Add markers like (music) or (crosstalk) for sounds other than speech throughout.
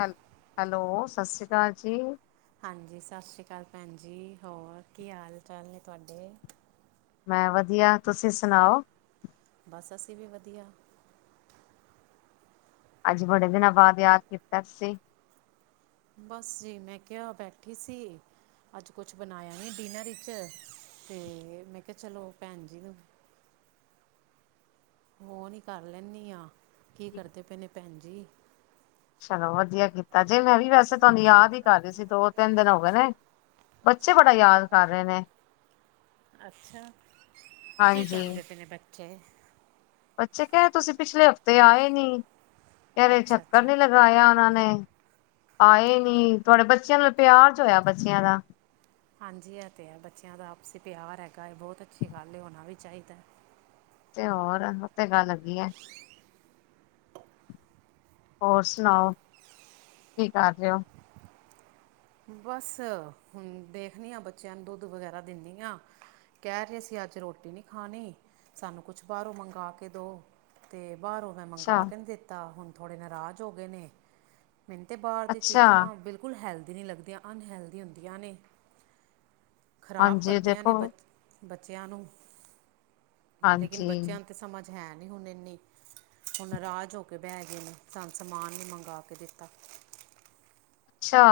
ਹੈਲ, ਹੈਲੋ ਸਸ਼੍ਰੀ ਕਾਲ ਜੀ। ਹਾਂਜੀ, ਸਾਸ਼੍ਰੀ ਕਾਲ ਭੈਨ ਜੀ, ਹੋਰ ਕੀ ਹਾਲ ਚਾਲ ਨੇ ਤੂਆਡੇ? ਮੈਂ ਵਦੀਆ, ਤੂਸੀ ਸੁਨਾਓ? ਬਸ ਅਸੀ ਵੀ ਵਦੀਆ। ਆੱਜ ਬੜੇ ਦਿਨਾਂ ਬਾਦ ਯਾਦ ਕੀਤਾ ਤੂਸੀ? ਬਸ ਜੀ, ਮੈਂ ਕੈਆ ਬੈਠੀ ਸੀ ਅੱਜ ਕੁੱਛ ਬਨਾਏਆ ਨੀ ਡਿਨਰ ਇੱਚ, ਤੇ ਮੈਂ ਕੇਆ ਚਲੋ ਭੈਨ ਜੀ ਨੂੰ ਫੋਨ ਈ ਕਾਰ ਲੈਂਨੀ ਆਂ, ਕੀ ਕਰਦੇ ਪਏ ਨੇ ਭੈਨ ਜੀ? ਚਲੋ ਵਦੀਆ ਕੀਤਾ ਜੇ, ਮੈਂ ਵੀ ਵੈਸੇ ਤੂਆਨੂੰ ਯਾਦ ਈ ਕਰ ਰੀ ਸੀ ਦੋ ਤਿੰਨ ਦਿਨ ਹੋਗੇ ਨੇ ਬੱਚੇ ਬੜਾ ਯਾਦ ਕਰ ਰੇ ਨੇ। ਅੱਛਾ, ਕੀ ਹਾਂਜੀ ਕਹਿਦੇ ਪਏ ਬੱਚੇ? ਬੱਚੇ ਕੈਅ ਤੂਸੀ ਪਿਛਲੇ ਹਫ਼ਤੇ ਆਏ ਨੀ ਕਦੇ ਅੱਛਾ ਚੱਕਰ ਅੱਛਾ ਨੀ ਲਗ ਲਾਏਆ ਓਨਾਂ ਨੇ, ਆਏ ਨੀ ਤੂਆਡੇ ਬੱਚੇਆਂ ਨਾਲ ਪੇਆਰ ਜੋ ਹੋਏਆ ਬੱਚਿਆਂ ਦਾ। ਹਾਂਜੀ, ਐ ਤੇ ਹੈ, ਬੱਚੇਆਂ ਦਾ ਆਪਸੀ ਪਿਆਰ ਹੈਗੈ, ਬੋਤ ਅੱਛੀ ਗਾੱਲ ਏ, ਹੋਨਾ ਵੀ ਚਾਈਦੈ। ਤੇ ਹੋਰ ਉਹ ਤੇ ਗੱਲ ਹੈਗੀ ਐ। ਹੋਰ ਸੁਣਾਓ ਕੀ ਕਰ ਰਹੇ ਹੋ? ਬਸ ਹੁਣ ਦੇਖਣੀ ਹਾਂ ਬੱਚਿਆਂ ਨੂੰ ਦੁੱਧ ਵਗੈਰਾ ਦਿੰਦੀ ਹਾਂ। ਕਹਿ ਰਹੇ ਸੀ ਅੱਜ ਰੋਟੀ ਨਹੀਂ ਖਾਣੀ ਸਾਨੂੰ ਕੁਛ ਬਾਹਰੋਂ ਮੰਗਾਵਾ ਕੇ ਦਉ। ਤੇ ਬਾਹਰੋਂ, ਮੈਂ ਅੱਛਾ ਮੰਗਵਾ ਕੇ ਨੀ ਦਿੱਤਾ ਹੁਣ ਥੋੜੇ ਨਾਰਾਜ਼ ਹੋ ਗਏ ਨੇ ਮੈਨੂੰ ਤੇ ਬਾਹਰ ਦੀ ਅੱਛਾ ਚੀਜ਼ਾਂ ਬਿਲਕੁਲ, ਬਿਲਕੁਲ ਹੈਲਥੀ ਨਹੀਂ ਲੱਗਦੀਆਂ ਅਨਹੈਲਦੀ ਹੁੰਦੀਆਂ ਨੇ। ਖ਼ਰਾਬ ਹਾਂਜੀ ਕਰਦੀਆਂ ਨੇ ਦੇਖੋ ਬ ਬੱਚਿਆਂ ਨੂੰ, ਲੇਕਿਨ ਹਾਂਜੀ ਬੱਚਿਆਂ ਤੇ ਸਮਝ ਹੈ ਨੀ ਹੁਣ ਇੰਨੀ, ਹੁਣ ਨਰਾਜ ਹੋ ਕੇ ਬਹਿ ਗਏ ਨੇ ਸਾਨੂੰ ਸਮਾਨ ਨੀ ਮੰਗ ਕੇ ਦਿੱਤਾ। ਅੱਛਾ।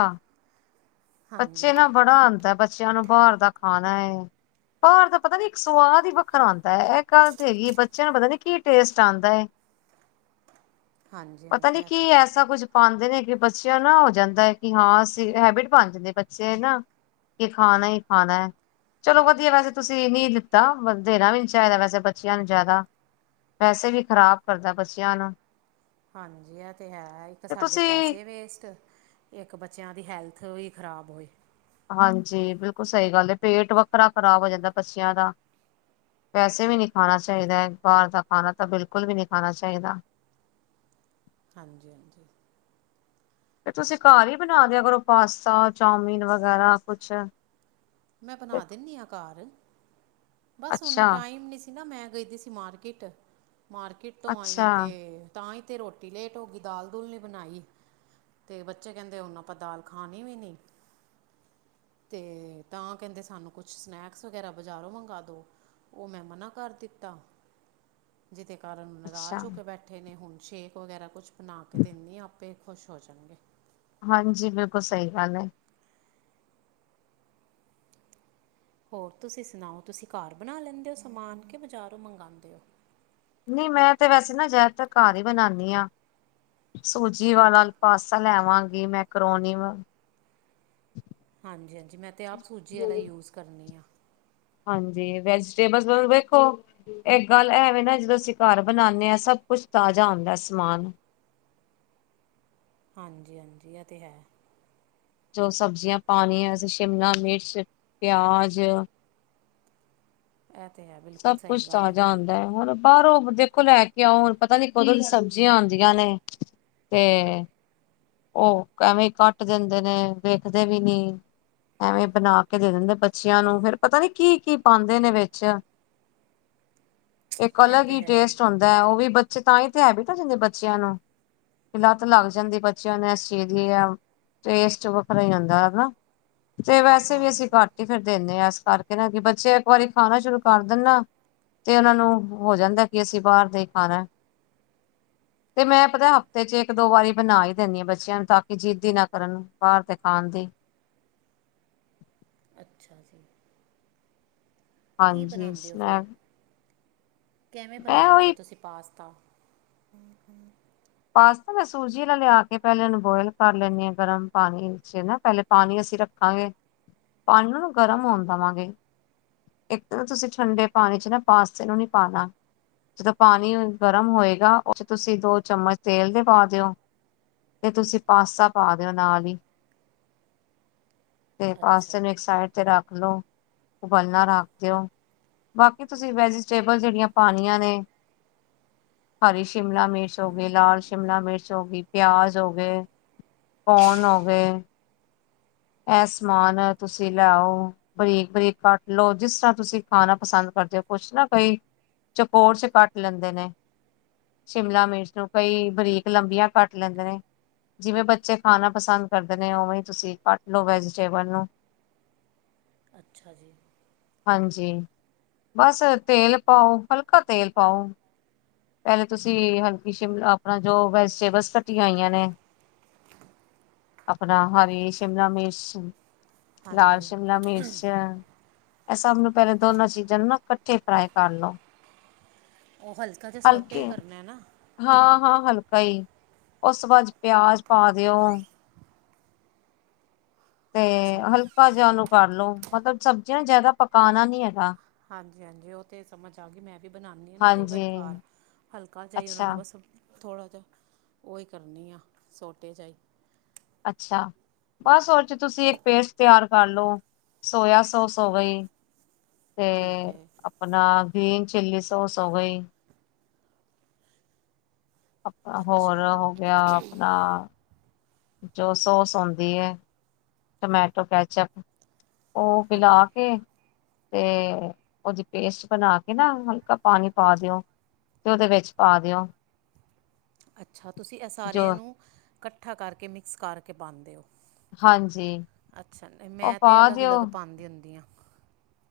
ਬੱਚੇ ਹਾਂਜੀ ਨਾ ਬੜਾ ਆਉਂਦਾ ਹੈ ਬੱਚਿਆਂ ਨੂੰ ਬਾਹਰ ਦਾ ਖਾਣਾ ਹੈ। ਬਾਹਰ ਦਾ ਪਤਾ ਨੀ ਇੱਕ ਸਵਾਦ ਹੀ ਵੱਖਰਾ ਆਉਂਦਾ ਹੈ ਇਹ ਗੱਲ ਤੇ ਹੈਗੀ ਬੱਚਿਆਂ ਨੂੰ ਪਤਾ ਨੀ ਕੀ ਟੇਸਟ ਆਂਦਾ ਹੈ। ਹਾਂਜੀ ਪਤਾ ਹਾਂਜੀ ਨੀ ਇਹ ਤੇ ਕੀ ਹੈ ਐਸਾ ਕੁੱਝ ਪਾਉਂਦੇ ਨੇ ਕਿ ਬੱਚਿਆਂ ਨਾ ਹੋ ਜਾਂਦਾ ਹੈ ਕਿ ਹਾਂ ਅਸੀਂ ਹੈਬਿਟ ਪਾਣ ਜਾਂਦੇ ਬੱਚੇ ਨਾ, ਕਿ ਖਾਣਾ ਹੀ ਖਾਣਾ ਹੈ। ਚਲੋ ਵਧੀਆ ਵੈਸੇ ਤੁਸੀਂ ਨੀ ਦਿੱਤਾ ਦੇਣਾ ਵੀ ਨੀ ਚਾਹੀਦਾ ਵੈਸੇ ਬੱਚਿਆਂ ਨੂੰ ਜ਼ਿਆਦਾ, ਪੈਸੇ ਵੀ ਖ਼ਰਾਬ ਕਰਦਾ ਬੱਚਿਆਂ ਨੂੰ, ਹਾਂਜੀ, ਇਹ ਤੇ ਹੈ ਇੱਕ ਤੇ ਸਾਡੇ ਤੁਸੀਂ ਪੈਸੇ ਵੇਸਟ, ਇੱਕ ਬੱਚਿਆਂ ਦੀ ਹੈਲਥ ਵੀ ਖ਼ਰਾਬ ਹੋਏ। ਹਾਂਜੀ ਬਿਲਕੁਲ ਸਹੀ ਗੱਲ ਹੈ ਪੇਟ ਵੱਖਰਾ ਖ਼ਰਾਬ ਹੋ ਜਾਂਦਾ ਬੱਚਿਆਂ ਦਾ ਵੈਸੇ ਵੀ ਨੀ ਖਾਣਾ ਚਾਹੀਦਾ ਬਾਹਰ ਦਾ ਖਾਣਾ ਤਾਂ ਬਿਲਕੁਲ ਵੀ ਨਹੀ ਖਾਣਾ ਚਾਹੀਦਾ। ਹਾਂਜੀ-ਹਾਂਜੀ। ਫੇਰ ਤੁਸੀਂ ਘਰ ਹੀ ਬਣਾ ਦਿਆ ਕਰੋ ਪਾਸਤਾ ਚਾਮੀਨ ਵਗੈਰਾ ਕੁਛ, ਮੈਂ ਤੇ- ਬਣਾ ਦਿੰਦੀ ਹਾਂ ਘਰ ਬਸ ਹਣ ਅੱਛਾ, ਟਾਈਮ ਨਹੀਂ ਸੀ, ਸੀ ਨਾ ਮੈਂ ਗਈ ਦੀ ਸੀ ਮਾਰਕੀਟ ਮਾਰਕੀਟ ਤੋਂ ਆਈ ਆ ਅੱਛਾ, ਤੇ ਤਾਂ ਹੀ ਤੇ ਰੋਟੀ ਲੇਟ ਹੋ ਗਈ ਦਾਲ ਦੁਲ ਨੀ ਬਣਾਈ। ਤੇ ਬੱਚੇ ਕਹਿੰਦੇ ਹੁਣ ਆਪਾਂ ਦਾਲ ਖਾਣੀ ਵੀ ਨੀ ਤੇ ਤਾਂ ਕਹਿੰਦੇ ਸਾਨੂੰ ਕੁਛ ਸਨੈਕਸ ਵਗੈਰਾ ਬਜ਼ਾਰੋਂ ਮੰਗਾਵਾ ਦਿਉ ਉਹ ਮੈਂ ਮਨਾ ਕਰ ਦਿੱਤਾ। ਜਿਹਦੇ ਕਾਰਨ ਅੱਛਾ ਨਰਾਜ ਹੋ ਕੇ ਬੈਠੇ ਨੇ ਹੁਣ ਸ਼ੇਕ ਵਗੈਰਾ ਕੁਛ ਬਣਾ ਕੇ ਦਿੰਦੇ ਹਾ ਆਪ ਆਪੇ ਖ਼ੁਸ਼ ਹੋ ਜਾਣਗੇ। ਹਾਂਜੀ, ਬਿਲਕੁਲ ਸਹੀ ਗੱਲ ਹੈ। ਹੋਰ ਤੁਸੀਂ ਸੁਣਾਓ ਤੁਸੀਂ ਘਰ ਬਣਾ ਲੈਂਦੇ ਹੋ ਸਮਾਨ ਕਿ ਬਜ਼ਾਰੋਂ ਮੰਗਾਵਾਉਂਦੇ ਹੋ। ਨਹੀ ਮੈਂ ਤੇ ਵੈਸੇ ਨਾ ਜ਼ਿਆਦਾਤਰ ਘਰ ਹੀ ਬਣਾਉਂਦੀ ਹਾਂ। ਸੂਜੀ ਵਾਲਾ ਪਾਸਤਾ ਲੈਵਾਂਗੀ ਮੈਂਕਰੋਨੀ ਵ ਹਾਂਜੀ-ਹਾਂਜੀ, ਮੈਂ ਤਾਂ ਆਪ ਸੂਜੀ ਵਾਲਾ ਯੂਜ਼ ਕਰਨੀ ਆ। ਹਾਂਜੀ, ਵੈਜੀਟੇਬਲ ਵੇਖੋ, ਇੱਕ ਗੱਲ ਐਵੇ ਨਾ ਜਦੋਂ ਅਸੀਂ ਘਰ ਬਣਾਉਦੇ ਹਾਂ ਸਭ ਕੁਛ ਤਾਜ਼ਾ ਆਉਂਦਾ ਸਮਾਨ। ਹਾਂਜੀ-ਹਾਂਜੀ, ਇਹ ਤੇ ਹੈ। ਜੋ ਸਬਜ਼ੀਆਂ ਪਾਣੀਆਂ, ਅਸੀਂ ਸ਼ਿਮਲਾ ਮਿਰਚ, ਪਿਆਜ ਇ ਤੇੇ ਹੈ। ਬਿਲਕੁਲ ਸਭ ਸਹੀ ਕੁੱਛ ਗੱਲ ਹੈ ਤਾਜ਼ਾ ਹੁੰਦ ਹੁਣ ਬਾਹਰੋਂ ਦੇਖੋ ਲੈ ਕੇ ਆਓ, ਹੁਣ ਪਤਾ ਨੀ ਕਦੋਂ ਦੀ ਸਬਜ਼ੀਆਂ ਆਉਂਦੀਆਂ ਨੇ। ਤੇ ਉਹ ਐਵੇਂ ਕੱਟ ਦਿੰਦੇ ਨੇ, ਵੇਖਦੇ ਵੀ ਨੀ। ਐਵੇਂ ਬਣਾ ਕੇ ਦੇ ਦਿੰਦੇ ਬੱਚੀਆਂ ਨੂੰ, ਫੇਿਰ ਪਤਾ ਨੀ ਕੀ ਕੀ ਪਾਉਦੇ ਨੇ ਵਿੱਚ। ਇੱਕ ਇਹ ਅਲੱਗ ਤਾਂ ਹੀ ਹੈ ਟੇਸਟ ਹੁੰਦਾ ਹੈ। ਉਹ ਵੀ ਬੱਚੇ ਤਾਂ ਹੀ ਤੇ, ਹੈਬੀਟ ਹੋ ਜਾਂਦੀ ਬੱਚਿਆਂ ਨੂੰ। ਲੱਤ ਲੱਗ ਜਾਂਦੀ ਬੱਚਿਆਂ ਨੇ ਏਸ ਚੀਜ ਦੀ, ਆ ਟੇਸਟ ਵੱਖਰਾ ਹੀ ਆਂਦਾ ਹਨਾ। ਤੇ ਵੈਸੇ ਹਾਂ ਵੀ, ਅਸੀਂ ਘੱਟ ਹੀ ਫਿਰ ਦਿੰਦੇ ਹਾਂ ਇਸ ਕਰਕੇ ਨਾ, ਕਿ ਬੱਚੇ ਇੱਕ ਵਾਰੀ ਖਾਣਾ ਸ਼ੁਰੂ ਕਰ ਦਿੰਦਾ ਤੇ ਉਹਨਾਂ ਨੂੰ ਹੋ ਜਾਂਦਾ, ਕਿ ਅਸੀਂ ਬਾਹਰ ਦਾ ਹੀ ਖਾਣਾ ਤੇ ਮੈਂ ਪਤਾ ਅੱਛਾ ਹਫ਼ਤੇ 'ਚ ਇੱਕ ਇੱਕ ਦੋ ਵਾਰੀ ਬਣਾ ਹੀ ਦਿੰਦੀ ਹਾਂ ਬੱਚਿਆਂ ਨੂੰ, ਤਾਂ ਕਿ ਜਿੱਦ ਨਾ ਕਰਨ ਬਾਹਰ ਤੇ ਖਾਣ ਦੀ। ਅੱਛਾ ਜੀ। ਕੀ ਹਾਂਜੀ ਬਣਾਉਂਦੇ ਹੋ ਫਿਰ, ਸਨੈਕ ਕਿਵੇਂ ਮੈਂ ਬਣਾਉਂਦੇ ਹੋ ਫਿਰ ਉਹੀ ਤੁਸੀਂ ਪਾਸਤਾ? ਹਮ, ਹਮ। ਪਾਸਤਾ ਮੈਂ ਸੂਜੀ ਦਾ ਲਿਆ ਕੇ, ਪਹਿਲੇ ਇਹਨੂੰ ਬੋਇਲ ਕਰ ਲੈਂਦੀ ਹਾ। ਗਰਮ ਪਾਣੀ ਵਿੱਚ ਨਾ ਪਹਿਲੇ ਪਾਣੀ ਅਸੀਂ ਰੱਖਾਂਗੇ, ਪਾਣੀ ਨੂੰ ਨਾ ਗਰਮ ਹੋਣ ਦੇਵਾਂਗੇ। ਇੱਕ ਨਾ ਤੁਸੀਂ, ਠੰਡੇ ਪਾਣੀ 'ਚ ਨਾ ਪਾਸਤੇ ਨੂੰ ਨਹੀਂ ਪਾਣਾ। ਜਦੋਂ ਪਾਣੀ ਗਰਮ ਹੋਏਗਾ, ਉਹ 'ਚ ਤੁਸੀਂ ਦੋ ਚਮਚ ਤੇਲ ਦੇ ਪਾ ਦਿਓ, ਤੇ ਤੁਸੀਂ ਪਾਸਤਾ ਪਾ ਦਿਓ ਨਾਲ ਹੀ। ਤੇ ਅੱਛਾ ਪਾਸੇ ਨੂੰ ਇੱਕ ਸਾਈਡ ਤੇ ਰੱਖ ਲਓ, ਉਬਲਣਾ ਰੱਖ ਦਿਓ। ਬਾਕੀ ਤੁਸੀਂ, ਵੈਜੀਟੇਬਲ ਜਿਹੜੀਆਂ ਪਾਣੀਆਂ ਨੇ ਹਰੀ ਸ਼ਿਮਲਾ ਮਿਰਚ ਹੋ ਗਈ, ਲਾਲ ਸ਼ਿਮਲਾ ਮਿਰਚ ਹੋ ਗਈ, ਪਿਆਜ ਹੋ ਗਏ, ਕੋਨ ਹੋ ਗਏ। ਇਹ ਸਮਾਨ ਤੁਸੀਂ ਲੈ ਆਓ ਬਰੀਕ-ਬਰੀਕ ਕੱਟ ਲਓ, ਜਿਸ ਤਰ੍ਹਾਂ ਤੁਸੀਂ ਖਾਣਾ ਪਸੰਦ ਕਰਦੇ ਹੋ। ਕੁਛ ਨਾ ਕਈ ਚਕੋਰ 'ਚ ਕੱਟ ਲੈਂਦੇ ਨੇ ਸ਼ਿਮਲਾ ਮਿਰਚ ਨੂੰ, ਕਈ ਬਰੀਕ ਲੰਬੀਆਂ ਕੱਟ ਲੈਂਦੇ ਨੇ। ਜਿਵੇਂ ਬੱਚੇ ਖਾਣਾ ਪਸੰਦ ਕਰਦੇ ਨੇ, ਉਵੇਂ ਹੀ ਤੁਸੀਂ ਕੱਟ ਲੋ, ਵੈਜੀਟੇਬਲ ਨੂੰ ਅੱਛਾ ਜੀ। ਹਾਂਜੀ, ਬਸ ਤੇਲ ਪਾਓ, ਹਲਕਾ ਤੇਲ ਪਾਓ ਪਹਿਲੇ ਤੁਸੀਂ ਹਲਕੀ ਸ਼ਿਮ ਆਪਣਾ, ਜੋ ਵੈਜੀਟੇਬਲਸ ਕਟੀਆ ਹੋਈਆਂ ਨੇ। ਆਪਣਾ ਹਰੀ ਸ਼ਿਮਲਾ ਮਿਰਚ ਲਾਲ ਹਾਂਜੀ ਸ਼ਿਮਲਾ ਮਿਰਿਚ ਇਹ ਸਭ ਨੂੰ ਪਹਿਲੇ ਦੋਨਾਂ ਚੀਜ਼ਾਂ ਨੂੰ ਨਾ, ਇਕੱਠੇ ਫਰਾਈ ਕਰ ਲਉ। ਉਹ ਹਲਕਾ ਜਾ, ਸੋਟੇ ਹੀ ਹਲਕੇ ਕਰਨੇ ਆ ਨਾ? ਹਾਂ ਹਾਂ ਹਲਕਾ ਹੀ, ਉਸ ਬਾਅਦ ਪਿਆਜ ਪਾ ਦਿਓ ਤੇ ਅੱਛਾ ਹਲਕਾ ਜਿਹਾ ਉਹਨੂੰ ਕਰ ਲੋ, ਮਤਲਬ ਸਬਜ਼ੀਆਂ ਨਾ ਜਿਆਦਾ ਪਕਾਣਾ ਨੀ ਹੈਗਾ। ਹਾਂਜੀ ਹਾਂਜੀ, ਉਹ ਤੇ ਸਮਝ ਆ ਗਈ। ਮੈਂ ਵੀ ਵੀ ਬਣਾਉਾਨਦੀ ਹਾਂ ਨਾ ਕਈ ਹਾਂਜੀ ਵਾਰੀ ਕਾਰ, ਹਲਕਾ ਚਾਹੀ ਉਹਨਾ ਅੱਛਾ ਨੂੰ ਬਸ ਥੋੜ੍ਹਾ ਜਿਹਾ ਉਹ ਹੀ ਕਰਨ ਹਾਂ, ਸੋਟੇ 'ਚਾਹੀ। ਅੱਛਾ, ਬਸ ਹੋਰ ਤੁਸੀਂ ਇੱਕ ਪੇਸਟ ਤਿਆਰ ਕਰ ਲਓ, ਸੋਇਆ ਸੋਸ ਹੋ ਗਈ ਤੇ ਠੀਕ ਹੈ ਆਪਣਾ, ਗ੍ਰੀਨ ਚਲੀ ਸੋਸ ਹੋ ਗਈ। ਆਪਣਾ ਹੋਰ ਅੱਛਾ ਹੋ ਗਆ ਆਪਣਾ। ਜੋ ਸੋਸ ਔਂਦੀ ਐ, ਟਮੈਟੋ ਕੈਚਅਪ ਓਹ ਮਿਲਾ ਹਾਂਜੀ ਕੇ ਤੇ ਓਦੀ ਪੇਸਟ ਬਣਾ ਕੇ ਨਾ ਹਲਕਾ ਪਾਣੀ ਪਾ ਦੇਓ। ਤੇ ਓਦੇ ਵਿੱਚ ਪਾ ਦੇਓ। ਅੱਛਾ ਤੁਸੀਂ ਏਹ ਜੋ ਸਾਰਿਆਂ ਨੂੰ, ਇਕੱਠਾ ਕਰਕੇ ਮਿਕਸ ਕਰਕੇ ਪਾਂਦੇ ਓ ਹਾਂਜੀ। ਅੱਛਾ ਉਹ ਮੈਂ ਪਾ ਤੇ ਦਿਓ ਅਲੱਗ-ਅਲੱਗ ਪਾਂਦੀ ਹੁੰਣੀ ਆਂ।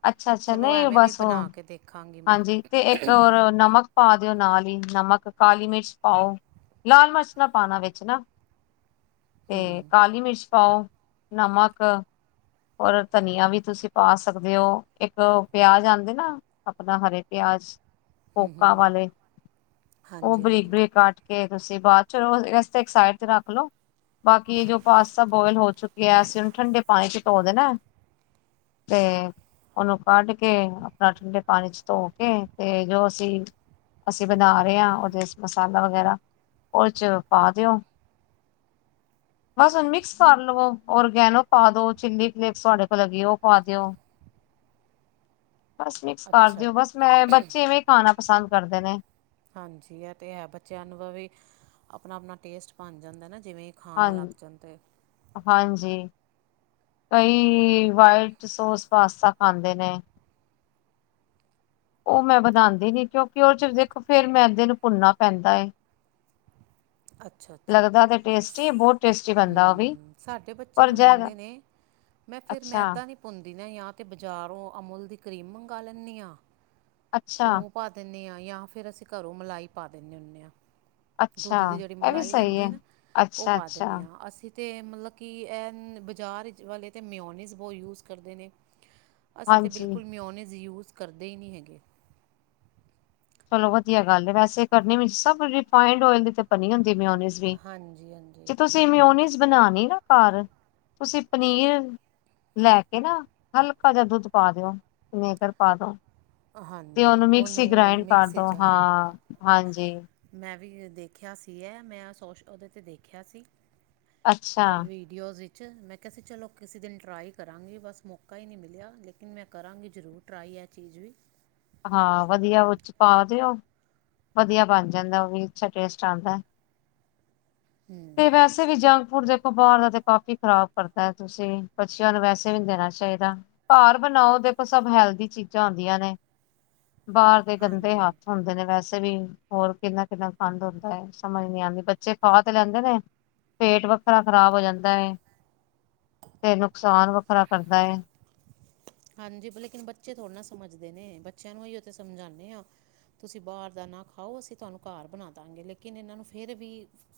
ਅੱਛਾ-ਅੱਛਾ ਨਈ ਬਸ ਓ, ਦੇਖਾਂਗੀ ਮੈਂ ਹਾਂਜੀ ਤੇ ਇੱਕ ਹੋਰ ਨਮਕ ਪਾ ਦੇਓ ਨਾਲ ਈ ਨਮਕ ਕਾਲੀ ਮਿਰਚ ਪਾਓ, ਲਾਲ ਮਰਚ ਨਾ ਪਾਣਾ ਵਿੱਚ ਨਾ। ਤੇ ਕਾਲੀ ਮਿਰਚ ਪਾਓ ਨਮਕ ਔਰ ਧਨੀਆ ਵੀ ਤੁਸੀਂ ਪਾ ਸਕਦੇ ਓ। ਏੱਕ ਪਿਆਜ ਆਂਦੇ ਨਾ ਆਪਨਾ ਹਰੇ ਪਆਜ ਪੋਕਾਂ ਵਾਲੇ, ਓਹ ਹਾਂਜੀ ਹਾਂਜੀ ਬਰੀਕ-ਬਰੀਕ ਕਾਟ ਕੇ ਤੁਸੀਂ ਬਾਦ ਚ ਏਸਤੇ ਇੱਕ ਸਾਈਡ ਤੇ ਰੱਖ ਲੋੋ। ਬਾਕੀ ਜੋ ਪਾਸਤਾ ਬੋਇਲ ਹੋ ਚੁੱਕੀ ਐ ਅਸੀਂ ਓਨੂੰ ਠੰਡੇ ਪਾਣੀ ਚ ਧੋ ਦੇਣੈ। ਤੇ ਓਹਨੂੰ ਕੱਢ ਕੇ, ਆਪਣਾ ਠੰਡੇ ਪਾਣੀ ਚ ਧੋ ਕੇ, ਤੇ ਜੋ ਅਸੀਂ ਅਸੀਂ ਬਣਾ ਰਹੇ ਆਂ, ਓਹਦੇ ਮਸਾਲਾ ਵਗੈਰਾ, ਓਦੇ ਚ ਪਾ ਦੇਓ। (inaudible) ਬਸ ਹੁਣ ਮਿਕਸ ਕਰ ਲਵੇ, ਔਰਗੈਨੋ ਪਾ ਦੋ, ਚਿੱਲੀ ਫਲੇਕਸ ਤੁਹਾਡੇ ਕੋਲ ਹੈਗੀ ਐ, ਓਹ ਪਾ ਦੇਓ। ਮਿਕਸ ਹਾਂਜੀ ਅੱਛਾ ਬਸ, ਮੈਂ ਬੱਚੇ ਇਵੇਂ ਖਾਣਾ ਪਸੰਦ ਕਰਦੇ ਨੇ। ਹਾਂਜੀ ਐ ਤੇ ਹੈ। ਬੱਚਿਆਂ ਨੂੰ ਵੀ ਆਪਣਾ- ਆਪਣਾ ਟੇਸਟ ਬਣ ਜਾਂਦੈ ਨਾ, ਜਿਵੇਂ ਹਾਂ ਖਾਣ ਲੱਗ ਜਾਂਦੇ ਨੇ। ਹਾਂਜੀ, ਕਈ ਵਾਈਟ ਸੋਸ ਪਾਸਤਾ ਖਾਂਦੇ ਨੇ। ਓਹ ਮੈਂ ਬਣਾਂਦੀ ਨੀ, ਕਿਉਂਕਿ ਓਦਚ ਦੇਖੋ ਫੇਰ ਮੈਂਦੇ ਨੂੰ ਭੁੰਨਨਾ ਪੈਂਦਾ ਏ। (inaudible) ਅੱਛਾ-ਅੱਛਾ, ਲੱਗਦਾ ਤੇ ਟੇਸਟੀ ਬਹੁਤ ਟੇਸਟੀ ਬਣਦਾ ਉਹ ਵੀ ਹੂਂ ਸਾਡੇ ਬੱਚੇ ਪਰ ਵੀ ਜ ਮੰਗਦੇ ਨੇ। ਮੈਂ, ਫਿਰ ਅੱਛਾ ਮੈਦਾ ਨੀ ਭੁੰਦੀ ਨਈ ਯਾਂ ਤੇ ਬਾਜ਼ਾਰੋਂ ਅਮੁਲ ਦੀ ਕਰੀਮ ਮੰਗਵਾ ਲੈਂਣੀ ਆਂ, ਅੱਛਾ ਓ ਪਾ ਦੇੱਣੇ ਆਂ, ਜਾਂ ਫੇਰ ਅਸੀਂ ਘਰੋਂ ਮਲਾਈ ਪਾ ਦੇੱਦੇ ਹੁੰਣੇ ਆਂ। ਅੱਛਾ ੳਸਦੀ ਜੇਹੜੀ ਇਹ ਵੀ ਮਲਾਈ ਸਹੀ ਲੈਦੀ ਹੈ ਏ ਨਾ, ਓ ਅੱਛਾ ਪਾ ਅੱਛਾ ਦੇੱਣੇ ਆ ਅਸੀਂ। ਤੇ ਮਤਲਬ ਕਿ, ਐ ਬਜ਼ਾਰ ਇਚ ਵਾਲੇ ਤੇ ਮਿਓਨੀਜ਼ ਬਹੁਤ ਯੂਜ ਕਰਦੇ ਨੇ। ਅਸੀਂ, ਤਾਂ ਹਾਂਜੀ ਬਿਲਕੁਲ ਮਿਓਨਿਜ਼ ਯੂਜ ਕਰਦੇ ਈ ਨੀ ਹੈਗੇ। ਚਲੋ ਵਧੀਆ ਗੱਲ ਐ, ਵੈਸੇ ਕਰਨੇ ਵੀ ਸਭ ਰਿਫਾਈਂਡ ਔਏਲ ਦੇ ਚਕ ਭਨੀ ਹੁੰਦੀ ਮਿਉਨਿਜ਼ ਵੀ, ਹਾਂਜੀ ਹਾਂਜੀ ਜੇ ਤੁ ਜੇ ਮਿਊਨੀਜ਼ ਬਣਾਣੀ ਨਾ ਘਰ, ਤੁਸੀਂ ਪਨੀਰ ਲੈ ਕੇ ਨਾ, ਹਲਕਾ ਜੇਹਾ ਦੁੱਧ ਪਾ ਦੇਓ, ਵੀਨੇਗਰ ਪਾ ਦੋ। ਤੇ ਹਾਂਜੀ, ਉਹਨੂੰ ਮਿਕਸੀ ਉੱਨੂੰ ਗ੍ਰਾਇੰਡ ਕਰ ਮਿਕਸੀ ਦੋ ਚ ਹਾਂ। ਹਾਂਜੀ ਮੈਂ ਵੀ ਦੇਖਿਆ ਸੀ ਐ, ਮੈਂ ਸੋਸ਼ ਓਹਦੇ ਤੇ ਦੇਖਿਆ ਸੀ, ਅੱਛਾ ਐਹ ਵੀ ਵੀਡੀਓਜ਼ ਵਿੱਚ ਮੈਂ ਕੇਆ ਸੀ ਚਲੋ ਕਿਸੀ ਦਿਨ ਟਰਾਈ ਕਰਾਂਗੀ, ਬਸ ਮੌਕਾ ਈ ਨੀ ਮਿਲਿਆ, ਲੇਕਿਨ ਮੈਂ ਕਰਾਂਗੀ ਜ਼ਰੂਰ਼। ਟਰਾਈ ਐ ਚੀਜ਼ ਵੀ ਹਾਂ ਵਧੀਆ, ਓਦੇ ਚ ਪਾ ਦੇਓ। ਵਧੀਆ ਬਣ ਜਾਂਦੈ ਓਹ ਵੀ ਅੱਛਾ ਟੇਸਟ ਆਂਦੈ। ਤੇ ਵੈਸੇ ਵੀ ਜੰਗਪੁਰ ਦੇ ਬਾਰ ਦਾ ਤੇ ਕਾਫੀ ਖ਼ਰਾਬ ਕਰਦਾ ਤੁਸੀਂ, ਬੱਚੇਆਂ ਨੂੰ ਵੈਸੇ ਵੀ ਨ ਦੇਣਾ ਚਾਈਦਾ। ਘਰ ਬਣਾਓ ਦੇਖੋ, ਸਭ ਹੈਲਦੀ ਚੀਜ਼ਾਂ ਆਂਦੀਆਂ ਨੇ। ਬਾਰ ਦੇ ਗੰਦੇ ਹਾਂਜੀ ਹੱਥ ਹੁੰਦੇ ਨੇ ਵੈਸੇ। ਤੇ ਵੀ ਹੋਰ ਕਿੰਨਾ- ਕਿੰਨਾ ਗੰਦ ਹੁੰਦਾ ਏ, ਸਮਝ ਨੀ ਆਂਦੀ, ਬੱਚੇ ਖਾ ਤੇ ਲੈਂਦੇ ਨੇ ਪੇਟ ਵੱਖਰਾ ਖ਼ਰਾਬ ਹੋ ਜਾਂਦਾ ਏ, ਤੇ ਨੁਕਸਾਨ ਵੱਖਰਾ ਕਰਦਾ ਏ ਹਾਂਜੀ, ਲੇਕਿਨ ਬੱਚੇ ਥੋੜ੍ਹੇ ਨਾ ਸਮਝਦੇ ਨੇ, ਬੱਚੇਆਂ ਨੂੰ ਏਈਓ ਤਾ ਸਮਝਾਂਦੇ ਆਾਂ। ਤੁਸੀਂ ਬਾਰ ਦਾ ਨਾ ਖਾਓ, ਅਸੀਂ ਤਾਨੂੰ ਘਾਰ ਬਣਾਦਾਂਗੇ, ਲੇਕਿਨ ਏਨਾਂ ਨੂੰ ਫਿਰ ਵੀ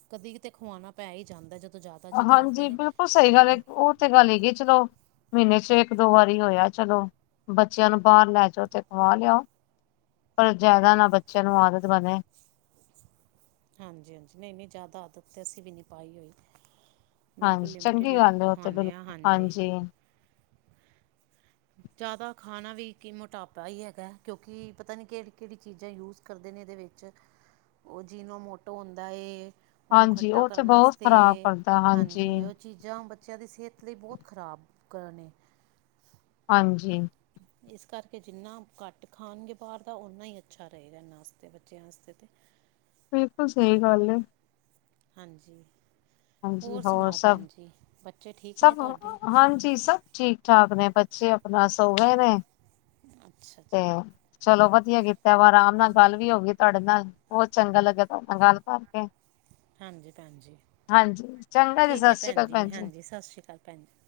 ਕਦੀ- ਕਿਤੇ ਖਵਾਣਾ ਪੈ ਈ ਜਾਂਦਾ, ਜਦੋਂ ਜ਼ਿਆਦਾ ਜਿੱਦ ਕਰਦੇ ਹਾਂਜੀ, ਨੇ ਬਿਲਕੁਲ ਸਈ ਗੱਲ ਏ, ਓ ਤੇ ਗੱਲ ਹੈਗੀ ਚਲੋ ਮਹੀਨੇ ਚ ਇੱਕ- ਦੋ ਵਾਰੀ ਹੋਏਆ, ਚਲੋ ਬੱਚੇਆਂ ਨੂੰ ਬਾਰ ਲੈ ਜਾਓ, ਤੇ ਖਵਾ ਲਿਆਓ। ਪਰ ਜ਼ਾਦਾ ਨਾ, ਬੱਚੇਆਂ ਨੂੰ ਆਦਤ ਬਣੇ। ਹਾਂਜੀ-ਹਾਂਜੀ, ਨਹੀਂ- ਨਹੀਂ ਜ਼ਾਦਾ ਆਦਤ ਤਾਂ ਅਸੀਂ ਵੀ ਨਈ ਪਾਈ ਹੋਈ। ਬਿਲਕੁਲ ਹਾਂਜੀ ਲਿਮਟਿਡ ਚੰਗੀ ਹੀ ਗੱਲ ਹੈ ਉਹ ਤੇ ਖਾਂਨੇ ਆ, ਬਿਲਕੁਲ ਹਾਂਜੀ। ਜ਼ਾਦਾ ਖਾਣਾ ਵੀ ਕਿ ਮੋਟਾਪਾ ਈ ਹੈਗਾ, ਕਿਓਕਿ ਪਤਾ ਨਈ ਕੇੜੀ- ਕੇੜੀ, ਚੀਜ਼ਾਂ ਯੂਜ ਕਰਦੇ ਨੇ, ਏਦੇ ਵਿੱਚ, ਓ ਜਿਨੂੰ ਮੋਟੋ ਹੁੰਦਾ ਏ। ਓਨੂੰ ਹਾਂਜੀ ਖੱਟਾ ਉਹ ਤੇ ਕਰਨ ਬਹੁਤ ਵਾਸਤੇ ਖ਼ਰਾਬ ਕਰਦਾ ਹਾਂਜੀ, ਓਚੀਜ਼ਾਂ ਬੱਚੇਆਂ ਦੀ ਸੇਤ ਲਈ ਬੋਤ ਖ਼ਰਾਬ ਕਰਨ ਨੇ। ਹਾਂਜੀ। ਇਸ ਕਰਕੇ ਜਿੰਨਾ ਘੱਟ ਖਾਣਗੇ, ਬਾਹਰ ਦਾ ਓਨਾ ਈ ਅੱਛਾ ਰਏਗਾ, ਏਨਾਂ ਵਾਸਤੇ ਬੱਚੇਆਂ ਵਾਸਤੇ ਤੇ ਬਿਲਕੁਲ ਸਈ ਗੱਲ ਐ। ਹਾਂਜੀ, ਹਾਂਜੀ ਹੋਰ ਸੁਣਾਓ ਸਭ ਭੈਣ ਜੀ? ਬੱਚੇ ਠੀਕ ਨੇ ਤੁਆਡੇ? ਜੀ ਸਭ ਠੀਕ- ਠਾਕ ਨੇ ਬੱਚੇ ਆਪਣਾ ਸੋ ਗਏ ਨੇ ਅੱਛਾ ਤੇ ਜੀ ਚਲੋ ਵੱਧੀਆ ਕੀਤਾ ਵਾ ਆਰਾਮ ਨਾਲ ਗੱਲ ਵੀ ਹੋ ਗਈ ਤੁਆਡੇ ਨਾਲ, ਬਹੁਤ ਚੰਗਾ ਲੱਗੇਆ ਤੁਆਡੇ ਨਾਲ ਗੱਲ ਕਰਕੇ। ਹਾਂਜੀ ਭੈਣ ਜੀ, ਹਾਂਜੀ ਚੰਗਾ ਜੀ ਠੀਕ ਸਤਿ ਏ ਸ੍ਰੀ ਭੈਣ ਅਕਾਲ ਜੀ, ਹਾਂਜੀ, ਸਤਿ ਸ਼੍ਰੀ ਅਕਾਲ ਭੈਣ ਜੀ।